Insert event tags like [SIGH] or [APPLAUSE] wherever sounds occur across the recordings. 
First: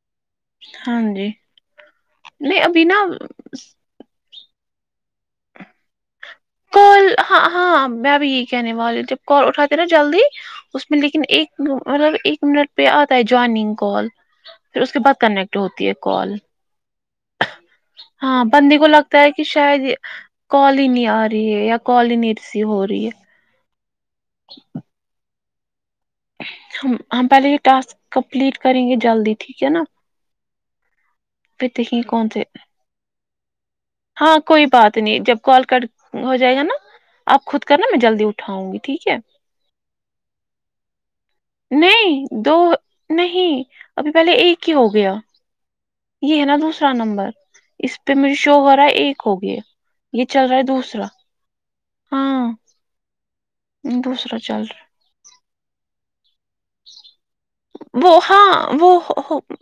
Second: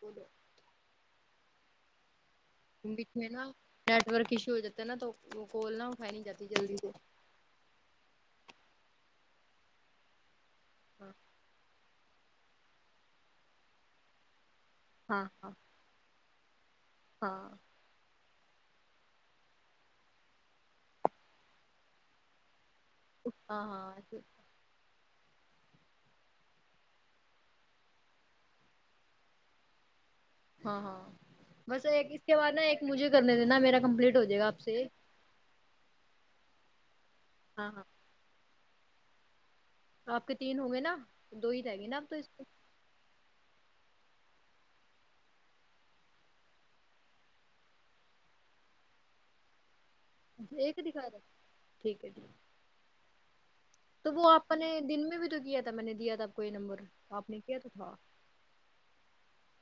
بولو ہاں جی نہیں ابھی بیچ میں نا نیٹ ورک ایشو ہو جاتا ہے نا تو کول نہ اٹھائی نہیں جاتی جلدی سے کال ہاں ہاں میں بھی یہی کہنے والی جب کال اٹھاتے نا جلدی اس میں ہاں لیکن ایک مطلب ایک منٹ پہ آتا ہے جوائننگ کال پھر اس کے بعد ہاں ہاں کنیکٹ ہوتی ہے کال ہاں ہاں بندی کو لگتا ہے کہ شاید یہ کال ہی نی آ رہی ہے یا کال ہی نئی ریسیو ہو رہی ہے ہاں ہاں ا ہم ہم پہلے یہ ٹاسک کمپلیٹ کریں گے جلدی ٹھیک ہے نا ہاں ہاں پھر بس دیکھیں ایک اس کون کے سے بعد نا ایک مجھے کرنے دینا میرا کمپلیٹ ہو ہاں جائے گا آپ کوئی سے بات نہیں جب کال کٹ ہو جائے گا نا آپ خود ہاں ہاں کرنا میں جلدی اٹھاؤں گی ٹھیک ہے آپ کے تین ہوں گے نا دو ہی رہ گے نا آپ تو نہیں اس دو نہیں ابھی پہلے ایک ہی ہو گیا یہ ہے نا دوسرا نمبر اس پہ میرے شوہر ہے ایک ہوگیا یہ چل رہا ہے ایک دکھا دوسرا رہے ٹھیک ہے ٹھیک ہاں تو وہ دوسرا آپ چل نے رہا دن میں بھی تو دیے تب میں نے دیا تھا آپ کو یہ نمبر آپ نے کیا تو تھا ہے وہ ہاں وہ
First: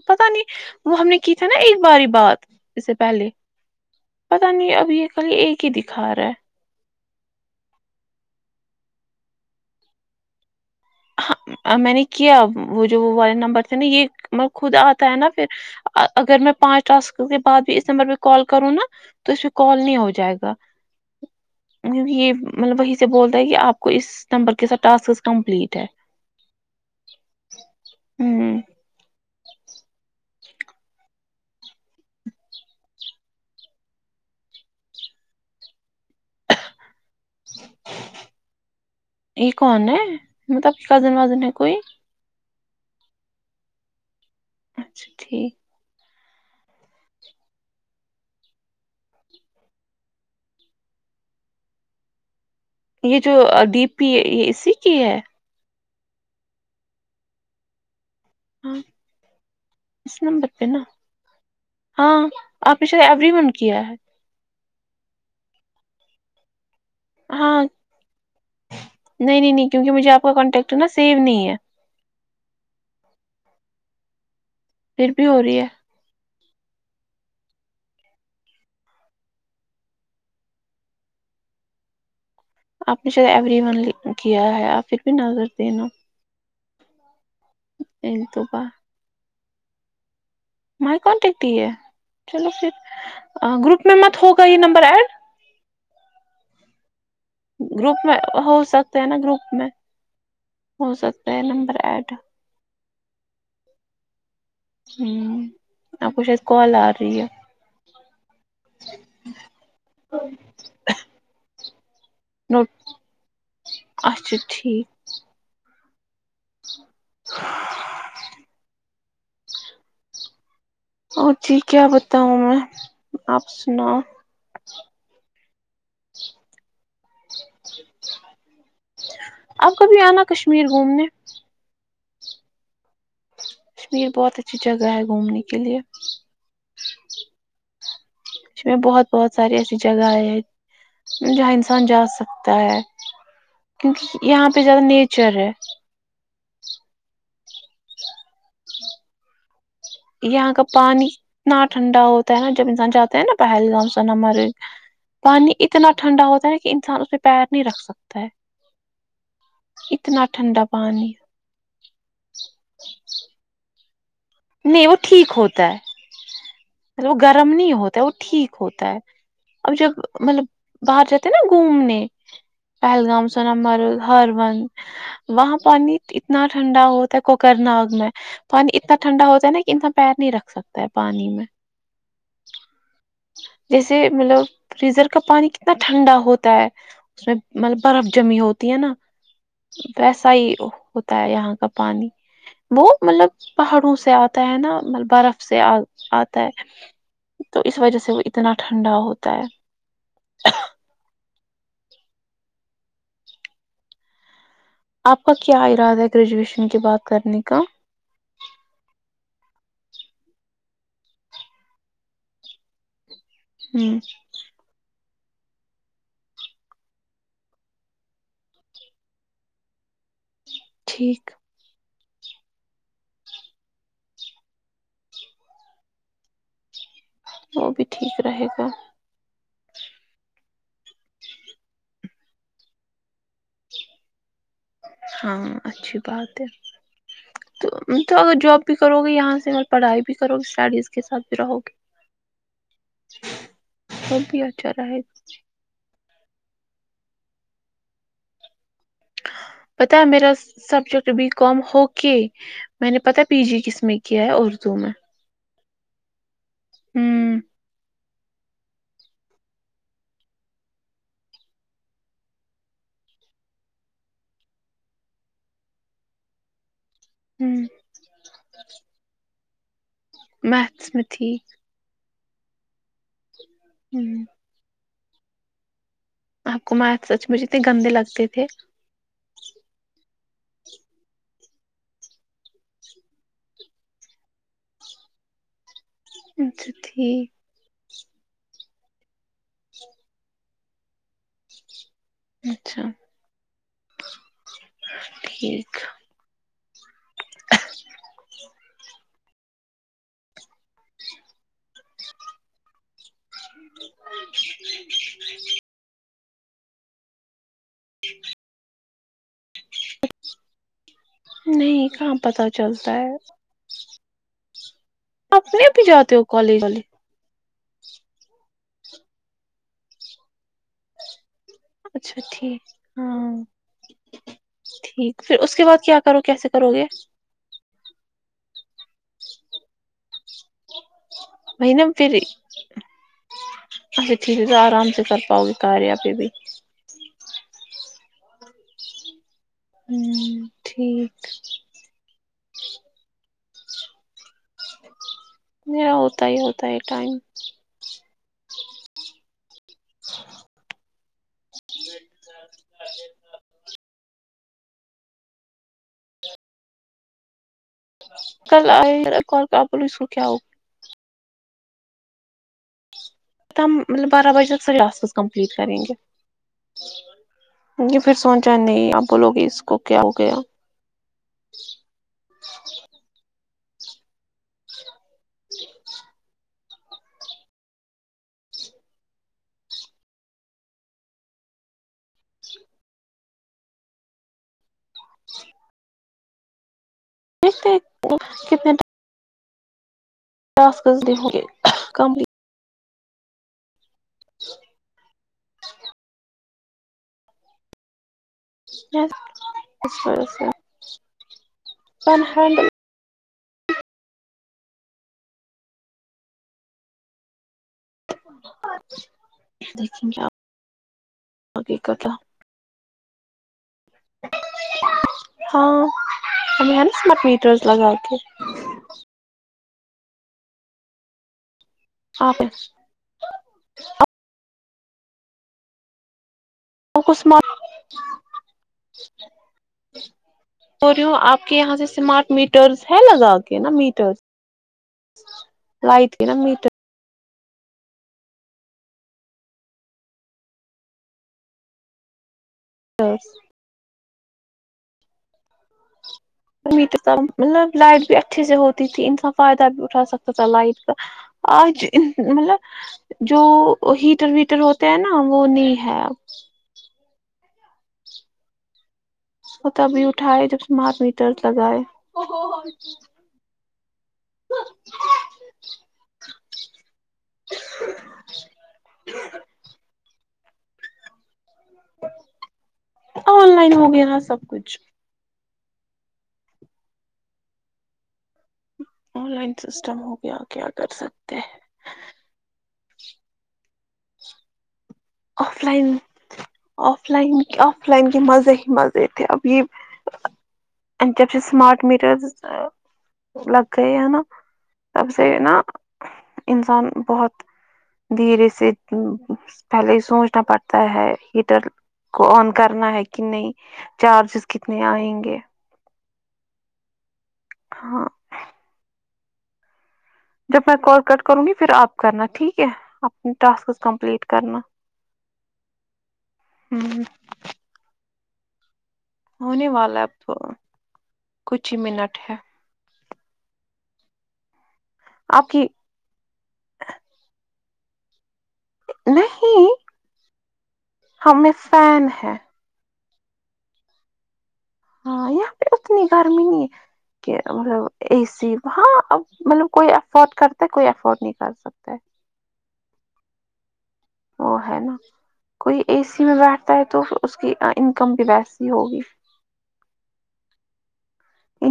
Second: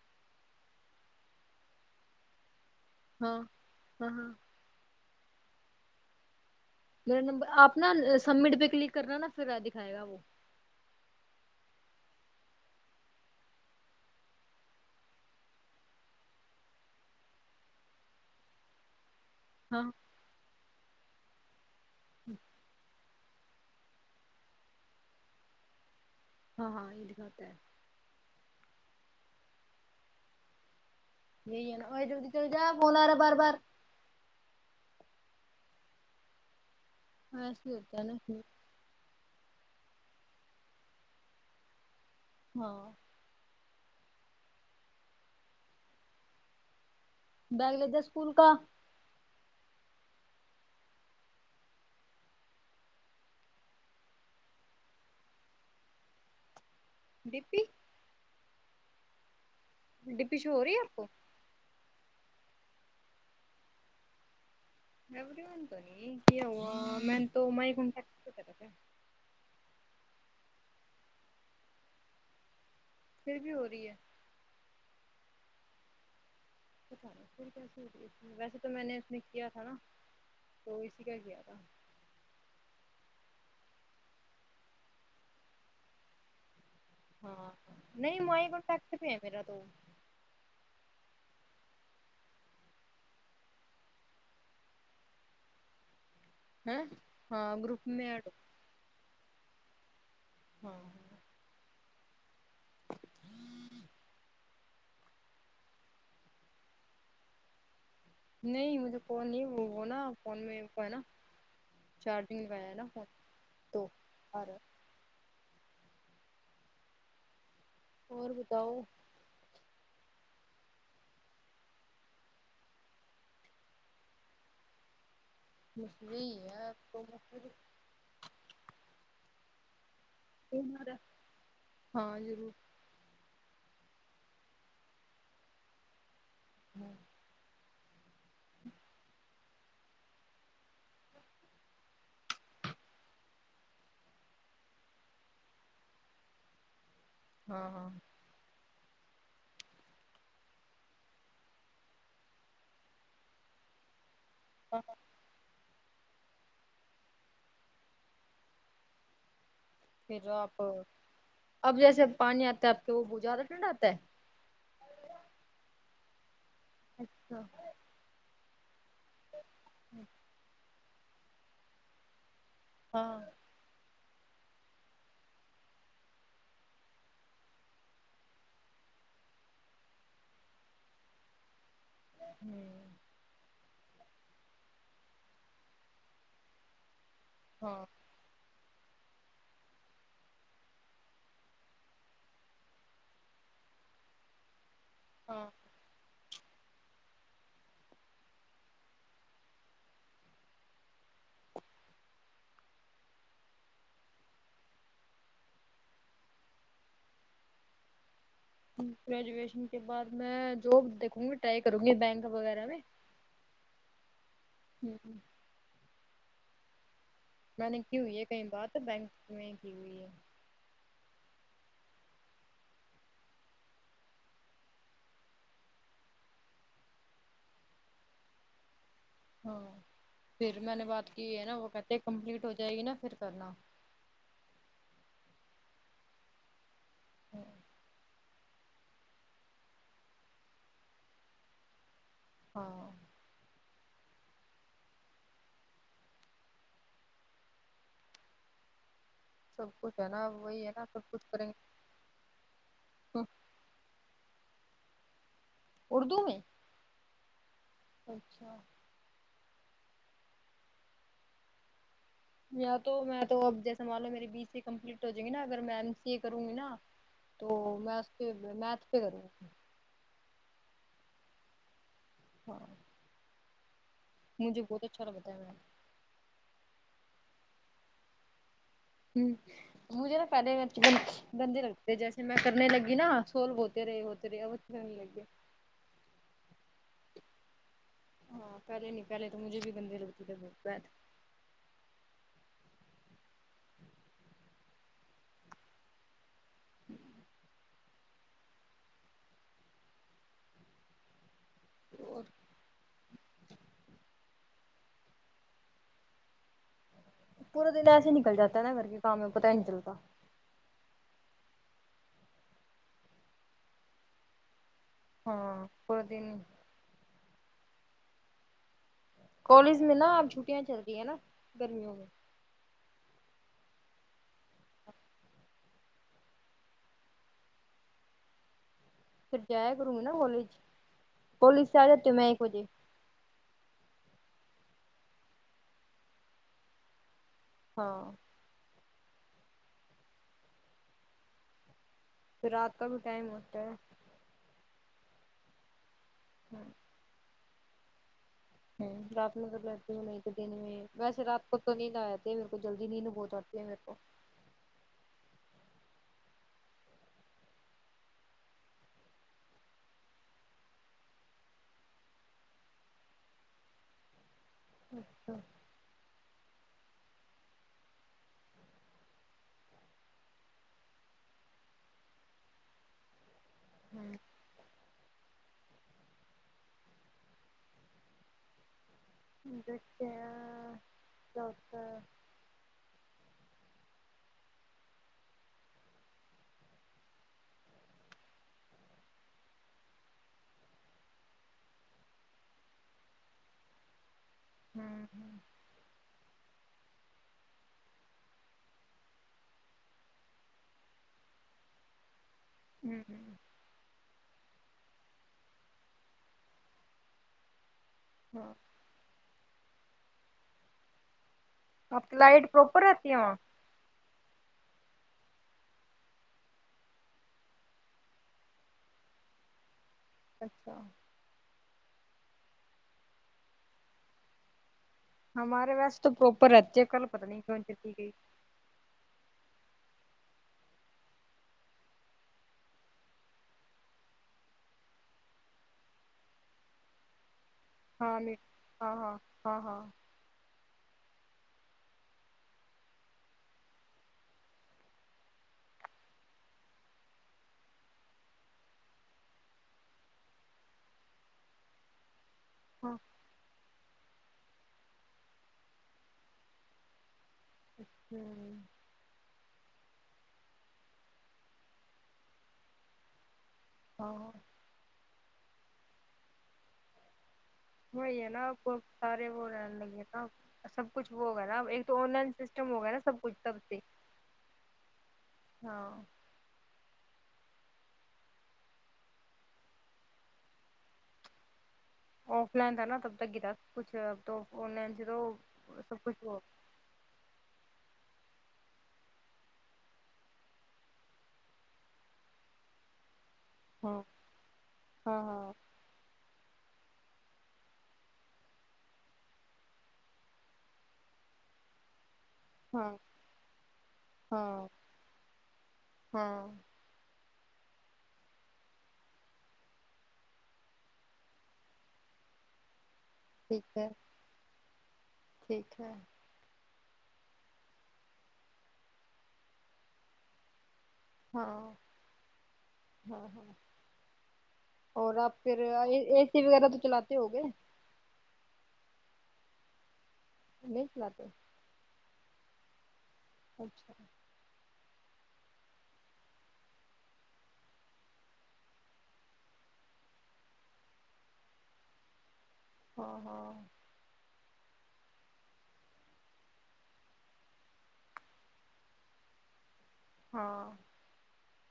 پتا نہیں وہ ہم نے کی تھی نا ایک باری بات اس سے پہلے ہاں ہاں ہاں پتا نہیں ابھی یہ کل ایک ہی دکھا رہا ہے میرا نمبر آپ نا سبمٹ پہ کلک کرنا نا پھر دکھائے گا وہ ہ میں نے کیا وہ جو وہ والے نمبر تھے نا یہ مے خود آتا ہے نا پھر اگر میں پانچ ٹاسکوں کے بعد بھی اس نمبر پہ کال کروں نا تو اس میں ہاں کال نہیں ہو جائے گا یہی مطلب وہی سے بولتا ہے کہ آپ کو اس نمبر کے ساتھ ٹاسک کمپلیٹ ہے ہاں ہاں یہ دکھاتا ہے ہوں یہی ہے نا اور جلدی چلے جا فون آرا بار بار ہاں اسلیے ہوتا ہے نہ کہ یہ کون ہے مطلب کی کزن وزن ہے کوئی ہاں اچھا ٹھیک بیاگ لے جا اسکول کا یہ جو ڈی پی ہے یہ اسی کی ہے ڈی پی ہاں اس ڈپی نمبر شو ہو پہ رہی ہے نا آپ کو ہاں آپ نے شاید ایوری ون کیا ہے اوی بنتا نہیں کہ میںن تو ہاں مئی کون ٹتا تھاس [INAUDIBLE] نہیں نہیں نہیں کیونک مجھے آپ کا کانٹیکٹ نا سیو نہیں ہے پھر بھی ہو رہی ہے پھر بھی ہو رہی ہے پتہ نہیں پھر کیسے ہو ویسے تو میں نے اس میں کیا تھا نا تو اسی کا کیا تھا آپ نے شاید ایوری ون کیا ہے آپ پھر بھی نظر دینا ہاں نہیں ایک دو بار مائکونٹک ہی ہے میرا تو مائی کانٹیکٹ ہی ہے چلو پھر گروپ میں مت ہوگا یہ نمبر ایڈ ہاں گروپ میں ہو سکتا ہے نا گروپ میں ہاں ہو سکتا ہے نمبر ایڈ ہوں [UNINTELLIGIBLE] ہوں آپ کوشاید کال آر رہی ہے نہیں مجھے فون نہیں وہ وہ نا فون میں ہے نا چارجنگ نوٹ لگایا ہے نا فون تو اچھا آرا ٹھیک [UNINTELLIGIBLE] اور بتاؤ اور جی کیا بتاؤں میں آپ سناو مسھ ہی ہے تو م [UNINTELLIGIBLE] [UNINTELLIGIBLE] [UNINTELLIGIBLE] آپ کبھی آنا ان کشمیر نادے، گھومنے ہاں ضرور کشمیر بہت اچھی جگہ ہے گھومنے کے لیے جی بہت بہت ساری ایسی جگہ ہے جہاں انسان جا سکتا ہے کیونکہ یہاں پہ زیادہ نیچر ہے ہاں ہاں یہاں کا پانی نا ٹھنڈا ہوتا ہے نا جب انسان جاتے ہیں نا پہلگام [UNINTELLIGIBLE] ہاں پانی اتنا ٹھنڈا ہوتا ہے نا کہ انسان اسے پیر نہیں رکھ سکتا ہے اتنا پھر آپ ٹھنڈا پانی اب جیسے پانی آتا ہے آپ وہ اب زیادہ ٹھنڈا آتا ہے نہیں وہ ٹھیک ہوتا ہے وہ اچھا گرم نہیں ہوتا ہے وہ ٹھیک ہوتا ہے اب جب مطلب باہر جاتے ہیں نا گھومنے ہاں پہلگام سے نا مر ہر وند وہاں پانی اتنا ٹھنڈا ہوتا ہے کوکر ناگ میں پانی اتنا ٹھنڈا ہوتا ہے نا کہ انسان پیر نہیں رکھ سکتا ہے پانی میں ھممم جیسے مطلب فریزر کا پانی کتنا ٹھنڈا ہوتا ہے اس میں مطلب ہاں برف جمی ہوتی ہے نا ویسا ہی ہوتا ہے یہاں کا پانی وہ مطلب پہاڑوں سے آتا ہے نا ملب برف ہاں سے اتا ہے تو اس وجہ سے وہ اتنا ٹھنڈا ہوتا ہے آپ کا کیا ارادہ ہے گریجویشن کے بعد کرنے کا گریجویشن کے بعد میں جاب دیکھوں گی ٹرائی کروں گی بینک وغیرہ میں ہھممم ھممم میں نے کی ہوئی ہے کہیں بار بینک میں کی ہوئی ہے ٹھیک وہ بھی ٹھیک رہے گا ہاں پھر میں نے بات کی ہے نا وہ کہتے ہیں کمپلیٹ ہو جائے گی نا پھر کرنا ہاں اچھی بات ہے تو تو اگر جاب بھی کرو گے یہاں سے اور پڑھائی بھی کرو گی شاید بھی رہو گے ہاں اب بھی اچھا رہے سب پتا کچھ ہے نا میرا وہی ہے نا سبجیکٹ سب کچھ بی کریں کوم ہو کے میں نے گے پتا پی جی کس میں کیا ہے اردو میں اردو میں ھممم اچھا یا تو میں تو اب جیسا مان لو میری بی سی کمپلیٹ ہو جائے گی نا اگر میں ایم سی اے کروں گی نا ہ تو میں اس پہ میتھس پہ کروں میتھس میں ٹھیک ہاں ھممم مجہے بہت اچھا لگتا ہے میتھس آپ کو میتھس سچ میں اتنے گندے لگتے تھے ھممم مجھے نا پہلے گندے لگتے جیسے میں کرنے لگی نا سولوے ہوتے رہے ہوتے رہے ہو رہے تے [UNINTELLIGIBLE] اچھا ٹھیک ہاں پہلے نہیں پہلے تو مجھے بھی گندی لگتی تھی بھوت میتھس اچھا ٹھیک اور پورا دن ایسے نکل جاتا ہے نا گھر کے کام میں پتا ہی نہیں چلتا نہیں کہاں پتا چلتا ہے آپ ہاں صحی بھی پورا جاتے ہو دن کولیج کالج میں نا اب چھٹیاں چل رہی ہیں نا گرمیوں میں اچھا ٹھیک ہاں ٹھیک پھر اس کے بعد کیا کرو کیسے کرو گے پھر جایا کروں گی نا کالج کالج وہی سے نا آ جاتے پھر میں ایک بجے اچھا ٹھیک ہے تو آرام سے کر پاؤ گی کار یہ اپ بھی ہاں ہوں ٹھیک پھر رات کا بھی ٹائم ہوتا ہے میرا ہوتا ہی ہوتا ہے ٹائم ہمم لب ل لتےنے ایک دن میں ویسے رات کو تو نیند آجاتی ہے میںکو جلدی نیند بہت اتی ہے میں کو کل آئے ک کا بول اس کو کیا ہوگا ت ہم مطلب بارہ بجے تک سے ر آس پس کمپلیٹ کریں گے یہ پھر سوچا نہیں آپ بولو گے اس کو کیا ہو گیا [UNINTELLIGIBLE] دیکھتے ہیں دیکھتے کتنے ٹاسکز کرنے ہو گے کمپلیٹ ہمم ہمم [UNINTELLIGIBLE] ہمم ہمم ہاں دیکن کیا آپ کی لائٹ پراپر رہتی ہے وہاں ہاں ہم ہ نس مق میٹروز لگاؤ کے اچھا آپ ہمارے واس تو پروپر رہتی کل پتہ نہیں کیوں چلی گئی [INAUDIBLE] ہو رہیوں آپ کے یہاں سے اسمارٹ میٹرس ہے لگا کے نا میٹر لائٹ کے نا میٹر ہاں نہیں ہاں ہاں ہاں ہاں ترس مئ تے سم مطلب لائٹ بھی اچھے سے ہوتی تھی انسان فائدہ بھی اٹھا سکتا تھا لائٹ کا اجج مطلب ہاں جو ہیٹر ویٹر ہوتے ہیں نا وہ نہیں ہے ہمم وہ تبھی اٹھائے جب سے مار میں درد لگائے ہاں ہاں وہی ہے نا آپ کو سارے وہ رہنے لگے تھا سب کچھ وہ ہوگا نا ا ایک تو آن لائن سسٹم ہوگا نا سب کچھ آن سب لائن سے ہو گیا نا سب کچھ ہاں آن لائن سسٹم ہو گیا کیا کر سکتے ہیں آف لائن تھا نا تب تک گراب کچھ اب تو آن لائن سے تو آف لائن سب کچھ ہو آف لائن آف لائن کے مزے ہی مزے تھے اب یہ ا جب سے سمارٹ میٹرزز لگ گئے ہاں ہے نا تب ہاں سے ہے ہاں نا انسان بہت دھیرے سے پہلے ہی سوچنا پڑتا ہے ہیٹر کو آن ہاں کرنا ہے کہ نہیں چارجز کتنے آئیں گے ہمم ہاں جب میں کال کٹ کروں گی پھر آپ کرنا ٹھیک ہے اپنے ٹھیک ٹاسکس ہے کمپلیٹ کرنا ٹھیک ہے ہمم ہونے والا اب تو ہاں کچھ ہی منٹ ہے ہاں ہاں اور آپ پھر اے سی وغیرہ تو چلاتے ہو گے نہیں نہیں چلاتے ہمیں فین ہے اچھا ہاں یہاں پہ اتنی گرمی نہیں ہے کہ اا اے سی ہاں مطلب کوئی افورڈ کرتا ہے کوئی افورڈ نہیں کر سکتا ہاں ہاں وہ ہے نا کوئی اے سی میں بیٹھتا ہے تو اس کی انکم بھی ویسی ہوگی ہاں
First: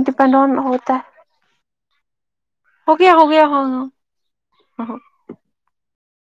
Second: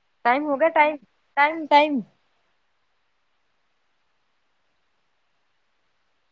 ڈپینڈ ٹائم آن ہو گیا ٹائم ہوتا ٹائم ٹائم ہوگیا ہوگیا [UNINTELLIGIBLE] ہمم